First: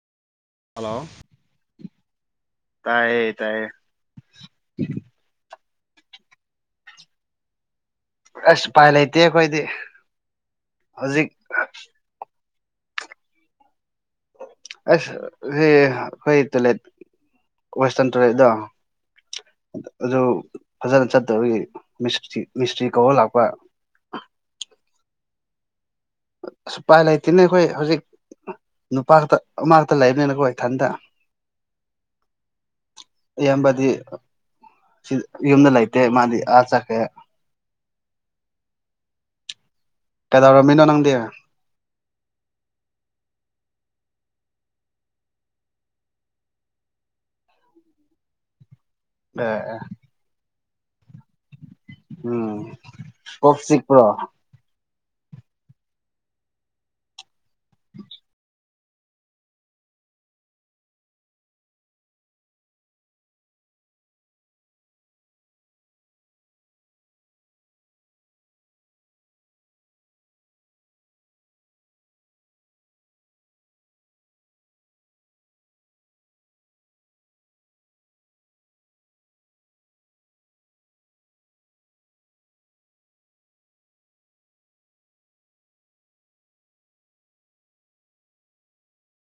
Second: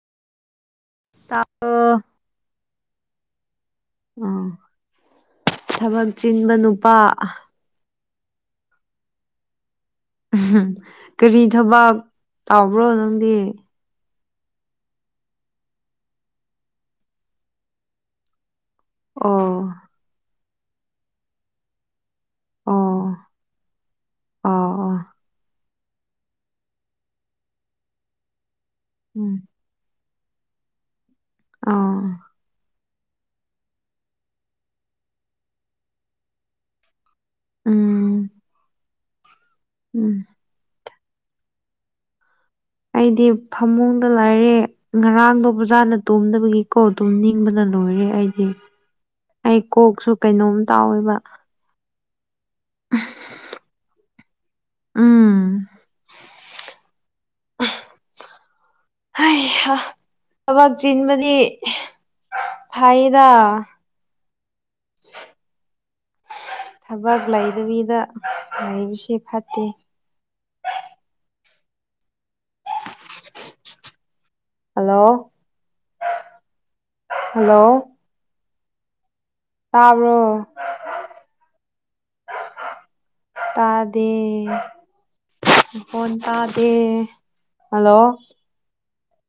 hello ꯇꯥꯕ꯭ꯔꯣ ꯇꯥꯏꯌꯦ ꯇꯥꯏꯌꯦ ꯑꯥ ꯊꯕꯛ ꯆꯤꯟꯕ ꯅꯨꯄꯥ ꯑꯁ ꯎꯄꯥꯏ ꯂꯩꯇꯦ ꯑꯩꯈꯣꯏꯗꯤ ꯎꯝ ꯍꯧꯖꯤꯛ ꯀꯔꯤ ꯊꯕꯛ ꯇꯧꯕ꯭ꯔꯣ ꯅꯪꯗꯤ ꯑꯁ ꯁꯤ ꯑꯩꯈꯣꯏ ꯇꯣꯏꯂꯦꯠ ꯋꯦꯁꯇ꯭ꯔꯔꯟ ꯇꯣꯏꯂꯦꯠꯇꯣ ꯑꯣ ꯑꯗꯨ ꯐꯖꯅ ꯆꯠꯇꯕꯒꯤ ꯃꯤꯁꯇ꯭ꯔꯤ ꯑꯣ ꯃꯤꯁꯇ꯭ꯔꯤ ꯀꯧꯕ ꯂꯥꯛꯄ ꯑꯣ ꯑꯣ ꯎꯄꯥꯏ ꯂꯩꯇꯦꯅꯦ ꯑꯩꯈꯣꯏ ꯍꯧꯖꯤꯛ ꯎꯝ ꯅꯨꯄꯥꯇ ꯑꯃꯛꯈꯛꯇ ꯂꯩꯕꯅꯤꯅꯀꯣ ꯏꯊꯟꯇ ꯑꯣ ꯏꯌꯥꯝꯕꯗꯤ ꯌꯨꯝꯗ ꯂꯩꯇꯦ ꯃꯥꯗꯤ ꯑꯥ ꯆꯠꯈ꯭ꯔꯦ ꯎꯝ ꯎꯝ ꯀꯩꯗꯔꯝꯃꯤꯅꯣ ꯅꯪꯗꯤ ꯑꯩꯗꯤ ꯐꯃꯨꯡꯗ ꯂꯩꯥꯏꯔꯦ ꯉꯔꯥꯡꯗꯣ ꯐꯖꯥꯅ ꯇꯨꯝꯗꯕꯒꯤꯀꯣ ꯇꯨꯝꯅꯤꯡꯕꯅ ꯂꯣꯏꯔꯦ ꯑꯩꯗꯤ ꯑꯩ ꯑꯦ ꯀꯣꯛꯁꯨ ꯀꯩꯅꯣꯝ ꯇꯧꯋꯦꯕ ꯑꯥ ꯀꯣꯛ ꯆꯤꯛꯄ꯭ꯔꯣ ꯎꯝ ꯍꯥꯏꯍꯥ ꯊꯕꯛ ꯆꯤꯟꯕꯗꯤ ꯐꯩꯌꯦꯗ ꯊꯕꯛ ꯂꯩꯗꯕꯤꯗ ꯂꯩꯕꯕꯁꯤ ꯐꯠꯇꯦ ꯍꯂꯣ ꯍꯂꯣ ꯇꯥꯕ꯭ꯔꯣ ꯇꯥꯗꯦ ꯃꯈꯣꯟ ꯇꯥꯗꯦ ꯍꯜꯂꯣ